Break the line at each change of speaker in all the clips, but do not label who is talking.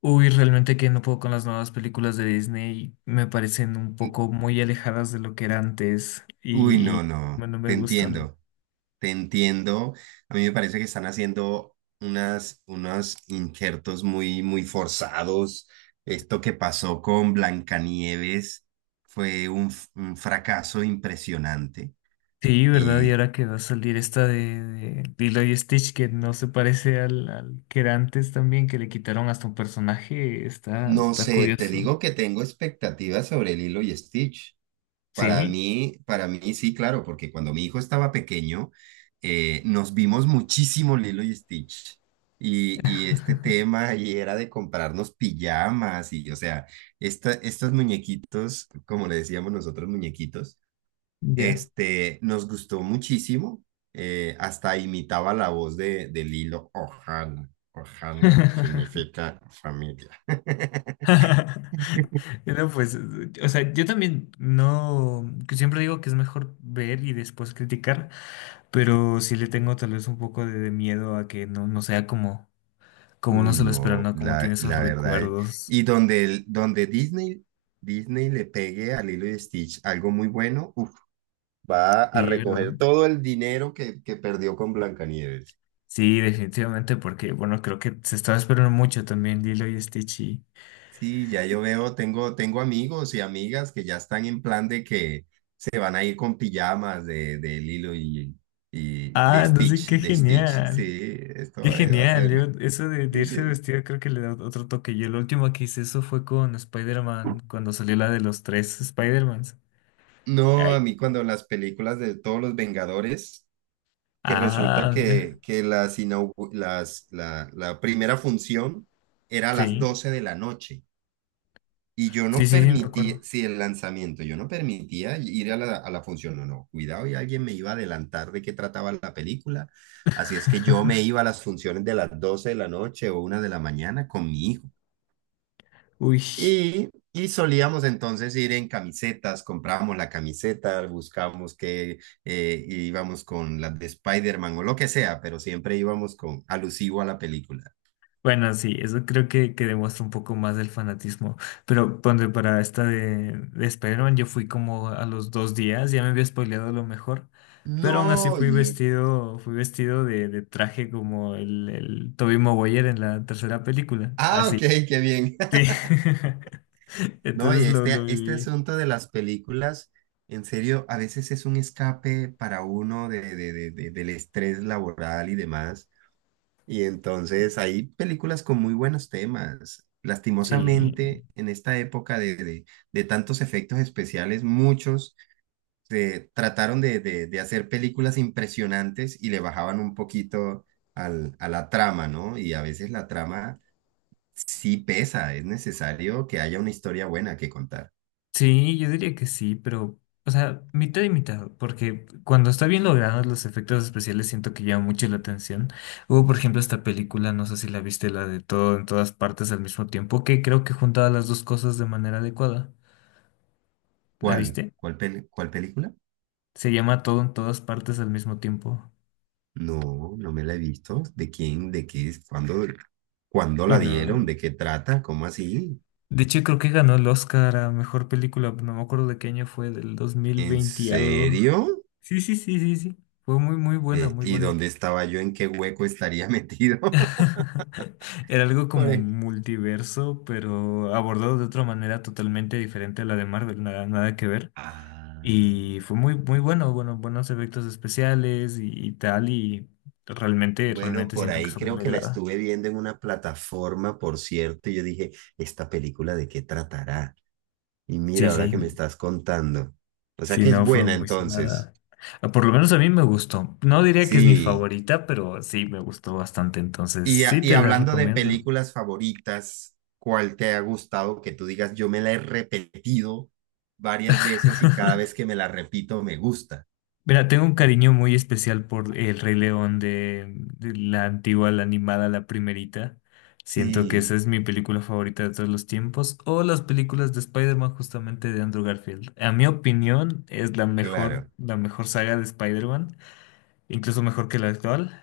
Uy, realmente que no puedo con las nuevas películas de Disney, me parecen un poco muy alejadas de lo que era antes
Uy,
y
no, no,
bueno, me
te
gustan.
entiendo, te entiendo. A mí me parece que están haciendo unos injertos muy forzados. Esto que pasó con Blancanieves fue un fracaso impresionante.
Sí, ¿verdad? Y
Y
ahora que va a salir esta de Lilo y Stitch que no se parece al que era antes también, que le quitaron hasta un personaje, está,
no
está
sé, te
curioso.
digo que tengo expectativas sobre Lilo y Stitch.
Sí,
Para mí sí, claro, porque cuando mi hijo estaba pequeño, nos vimos muchísimo Lilo y Stitch. Y este tema y era de comprarnos pijamas y, o sea, estos muñequitos, como le decíamos nosotros, muñequitos,
ya.
nos gustó muchísimo. Hasta imitaba la voz de Lilo. Ohana. Ohana significa familia.
No, pues, o sea, yo también no, que siempre digo que es mejor ver y después criticar. Pero sí le tengo tal vez un poco de miedo a que no, no sea como, como uno
Uy,
se lo espera,
no,
¿no? Como tiene esos
la verdad.
recuerdos.
Y donde, donde Disney le pegue a Lilo y Stitch algo muy bueno, uf, va a
Sí, ¿verdad?
recoger todo el dinero que perdió con Blancanieves.
Sí, definitivamente, porque bueno, creo que se estaba esperando mucho también Lilo y Stitch. Y-
Sí, ya yo veo, tengo amigos y amigas que ya están en plan de que se van a ir con pijamas de Lilo y de
ah, no sé, qué
De Stitch.
genial.
Sí, esto
Qué
va a
genial.
ser.
Yo, eso de irse
Dice,
vestido creo que le da otro toque. Yo lo último que hice eso fue con Spider-Man, cuando salió la de los tres Spider-Mans.
no,
Ay.
a mí cuando las películas de todos los Vengadores. Que resulta
Ah, mira.
que las inaugu- las, la primera función era a las
Sí.
12 de la noche y yo
Sí,
no
sí, sí, me
permitía,
acuerdo.
si el lanzamiento, yo no permitía ir a a la función, no, no, cuidado y alguien me iba a adelantar de qué trataba la película, así es que yo me iba a las funciones de las 12 de la noche o 1 de la mañana con mi hijo.
Uy.
Y solíamos entonces ir en camisetas, comprábamos la camiseta, buscábamos que íbamos con las de Spider-Man o lo que sea, pero siempre íbamos con alusivo a la película.
Bueno, sí, eso creo que demuestra un poco más del fanatismo. Pero ponte para esta de Spider-Man, yo fui como a los dos días, ya me había spoileado lo mejor. Pero aún así
No, y-
fui vestido de traje como el Tobey Maguire en la tercera película.
ah, ok,
Así.
qué bien.
Sí.
No, y
Entonces lo
este
viví.
asunto de las películas, en serio, a veces es un escape para uno del estrés laboral y demás. Y entonces hay películas con muy buenos temas.
Sí.
Lastimosamente, en esta época de tantos efectos especiales, muchos se trataron de hacer películas impresionantes y le bajaban un poquito a la trama, ¿no? Y a veces la trama sí pesa, es necesario que haya una historia buena que contar.
Sí, yo diría que sí, pero, o sea, mitad y mitad, porque cuando está bien logrado los efectos especiales siento que llaman mucho la atención. Hubo, por ejemplo, esta película, no sé si la viste, la de todo en todas partes al mismo tiempo, que creo que juntaba las dos cosas de manera adecuada. ¿La
¿Cuál?
viste?
Cuál película?
Se llama Todo en todas partes al mismo tiempo.
No, no me la he visto. ¿De quién? ¿De qué es? ¿Cuándo, cuándo
Uy,
la dieron?
no.
¿De qué trata? ¿Cómo así?
De hecho, creo que ganó el Oscar a mejor película, no me acuerdo de qué año fue, del
¿En
2020 y algo.
serio?
Sí, sí, sí, sí, sí. Fue muy, muy buena, muy
¿Y
buena.
dónde estaba yo? ¿En qué hueco estaría metido?
Era algo
Por
como
ahí.
un multiverso, pero abordado de otra manera totalmente diferente a la de Marvel, nada, nada que ver.
Ah,
Y fue muy, muy bueno, bueno, buenos efectos especiales y tal, y realmente,
bueno,
realmente
por
siento que
ahí
eso
creo
me
que la
agrada.
estuve viendo en una plataforma, por cierto, y yo dije, ¿esta película de qué tratará? Y
Sí,
mira, ahora
sí,
que me estás contando. O sea
sí,
que es
no fue
buena
muy
entonces.
sonada. Ah, por lo menos a mí me gustó. No diría que es mi
Sí.
favorita, pero sí me gustó bastante, entonces
Y, a-
sí
y
te la
hablando de
recomiendo.
películas favoritas, ¿cuál te ha gustado que tú digas, yo me la he repetido varias veces y cada vez que me la repito me gusta?
Mira, tengo un cariño muy especial por El Rey León de la antigua, la animada, la primerita. Siento que esa
Sí.
es mi película favorita de todos los tiempos. O las películas de Spider-Man justamente de Andrew Garfield. A mi opinión es
Claro.
la mejor saga de Spider-Man, incluso mejor que la actual.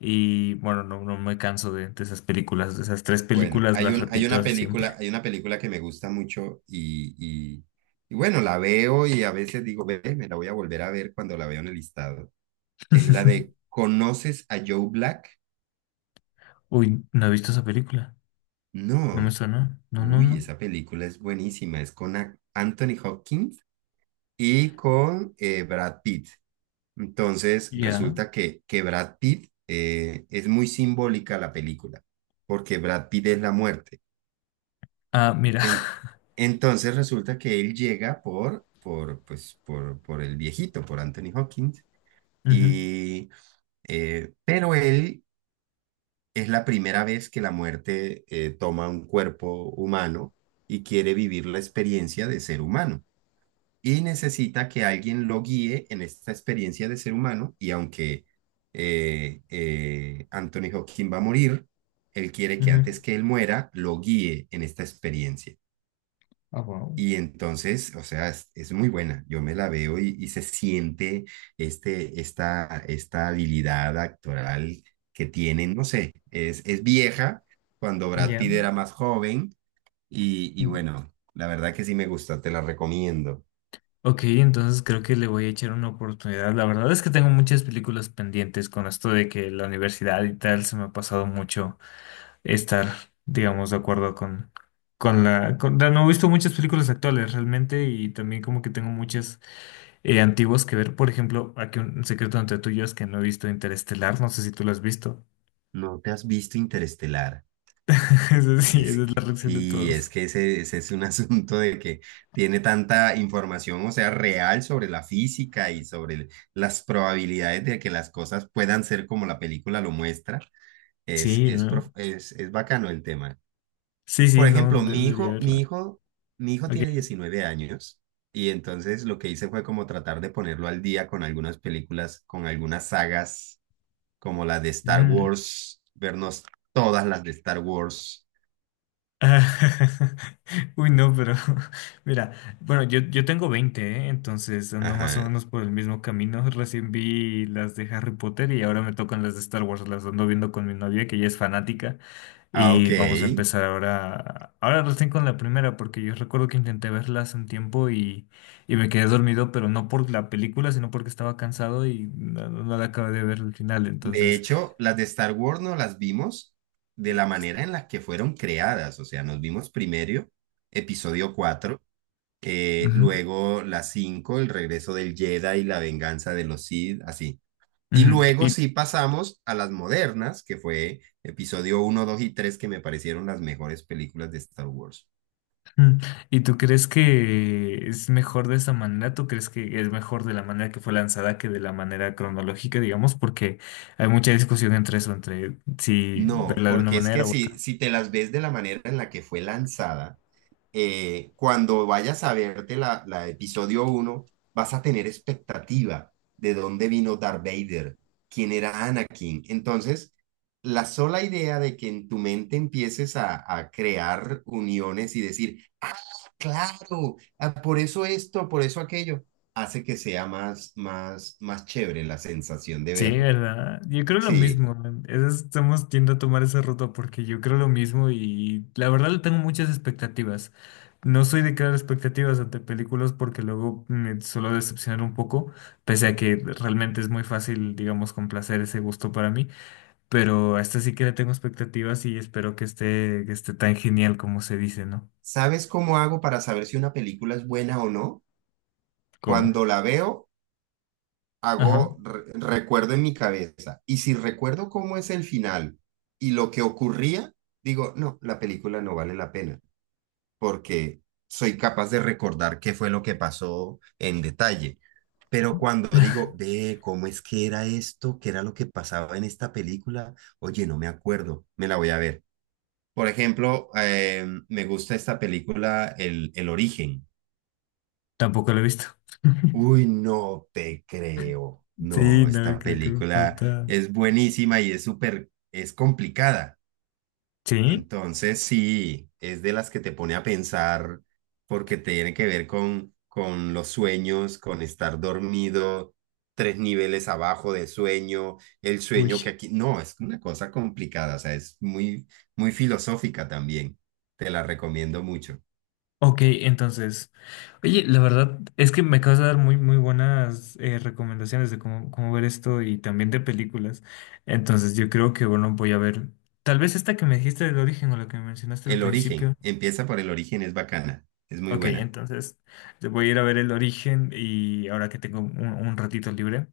Y bueno, no, no me canso de esas películas, de esas tres
Bueno,
películas las repito hasta siempre.
hay una película que me gusta mucho y, y bueno, la veo y a veces digo, ve, me la voy a volver a ver cuando la veo en el listado. Es la de ¿Conoces a Joe Black?
Uy, no he visto esa película. No me
No.
suena. No, no,
Uy,
no.
esa película es buenísima. Es con Anthony Hopkins y con Brad Pitt. Entonces,
Ya.
resulta que Brad Pitt es muy simbólica la película, porque Brad Pitt es la muerte.
Ah, mira.
En- entonces resulta que él llega por el viejito, por Anthony Hopkins,
Ujú,
y, pero él es la primera vez que la muerte toma un cuerpo humano y quiere vivir la experiencia de ser humano. Y necesita que alguien lo guíe en esta experiencia de ser humano, y aunque Anthony Hopkins va a morir, él quiere que
ujú.
antes que él muera, lo guíe en esta experiencia.
Ah, wow.
Y entonces, o sea, es muy buena. Yo me la veo y se siente esta habilidad actoral que tienen. No sé, es vieja cuando Brad Pitt
Ya.
era más joven. Y
Mm,
bueno, la verdad que sí me gusta, te la recomiendo.
ok, entonces creo que le voy a echar una oportunidad. La verdad es que tengo muchas películas pendientes con esto de que la universidad y tal se me ha pasado mucho estar, digamos, de acuerdo con la... con- no he visto muchas películas actuales realmente y también como que tengo muchas antiguas que ver. Por ejemplo, aquí un secreto entre tú y yo es que no he visto Interestelar, no sé si tú lo has visto.
¿No te has visto Interestelar?
Eso sí,
Es
esa es la
que,
reacción de
sí, es
todos.
que ese es un asunto de que tiene tanta información, o sea, real sobre la física y sobre las probabilidades de que las cosas puedan ser como la película lo muestra.
Sí, ¿no?
Es bacano el tema.
Sí,
Por
sí, no,
ejemplo,
de- debería verla.
mi hijo tiene
Ok.
19 años y entonces lo que hice fue como tratar de ponerlo al día con algunas películas, con algunas sagas, como la de Star
Mm.
Wars, vernos todas las de Star Wars.
Ah, uy, no, pero mira, bueno, yo tengo 20 ¿eh? Entonces ando más o
Ajá,
menos por el mismo camino. Recién vi las de Harry Potter y ahora me tocan las de Star Wars. Las ando viendo con mi novia, que ella es fanática.
ah,
Y
ok.
vamos a empezar ahora, ahora recién con la primera, porque yo recuerdo que intenté verlas un tiempo y me quedé dormido, pero no por la película, sino porque estaba cansado y no, no la acabé de ver al final.
De
Entonces,
hecho, las de Star Wars no las vimos de la manera en la que fueron creadas. O sea, nos vimos primero episodio 4,
ujú,
luego la 5, el regreso del Jedi y la venganza de los Sith, así. Y
ujú.
luego
¿Y
sí pasamos a las modernas, que fue episodio uno, 2 y 3 que me parecieron las mejores películas de Star Wars.
mm. ¿Y tú crees que es mejor de esa manera? ¿Tú crees que es mejor de la manera que fue lanzada que de la manera cronológica, digamos? Porque hay mucha discusión entre eso, entre si
No,
verla de una
porque es que
manera u otra.
si te las ves de la manera en la que fue lanzada, cuando vayas a verte la episodio uno vas a tener expectativa de dónde vino Darth Vader, quién era Anakin. Entonces, la sola idea de que en tu mente empieces a crear uniones y decir, ah, claro, ah, por eso esto, por eso aquello, hace que sea más chévere la sensación de
Sí,
verla.
¿verdad? Yo creo lo
Sí.
mismo. Eso es- estamos yendo a tomar esa ruta porque yo creo lo mismo y la verdad le tengo muchas expectativas. No soy de crear expectativas ante películas porque luego me suelo decepcionar un poco, pese a que realmente es muy fácil, digamos, complacer ese gusto para mí. Pero a esta sí que le tengo expectativas y espero que esté tan genial como se dice, ¿no?
¿Sabes cómo hago para saber si una película es buena o no?
¿Cómo?
Cuando la veo,
Ajá.
hago, recuerdo en mi cabeza. Y si recuerdo cómo es el final y lo que ocurría, digo, no, la película no vale la pena, porque soy capaz de recordar qué fue lo que pasó en detalle. Pero cuando digo, ve, ¿cómo es que era esto? ¿Qué era lo que pasaba en esta película? Oye, no me acuerdo, me la voy a ver. Por ejemplo, me gusta esta película, El Origen.
Tampoco lo he visto.
Uy, no te creo.
Sí,
No,
no,
esta
creo que me
película
falta.
es buenísima y es súper, es complicada.
¿Sí?
Entonces, sí, es de las que te pone a pensar porque tiene que ver con los sueños, con estar dormido, tres niveles abajo de sueño, el
Uy.
sueño que aquí... No, es una cosa complicada, o sea, es muy, muy filosófica también. Te la recomiendo mucho.
Ok, entonces. Oye, la verdad es que me acabas de dar muy, muy buenas recomendaciones de cómo, cómo ver esto y también de películas. Entonces, yo creo que, bueno, voy a ver. Tal vez esta que me dijiste del origen o la que me mencionaste al
El
principio.
origen, empieza por el origen, es bacana, es muy
Ok,
buena.
entonces te voy a ir a ver el origen y ahora que tengo un ratito libre.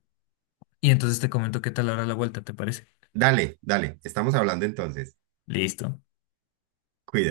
Y entonces te comento qué tal ahora la vuelta, ¿te parece?
Dale, dale, estamos hablando entonces.
Listo.
Cuídate.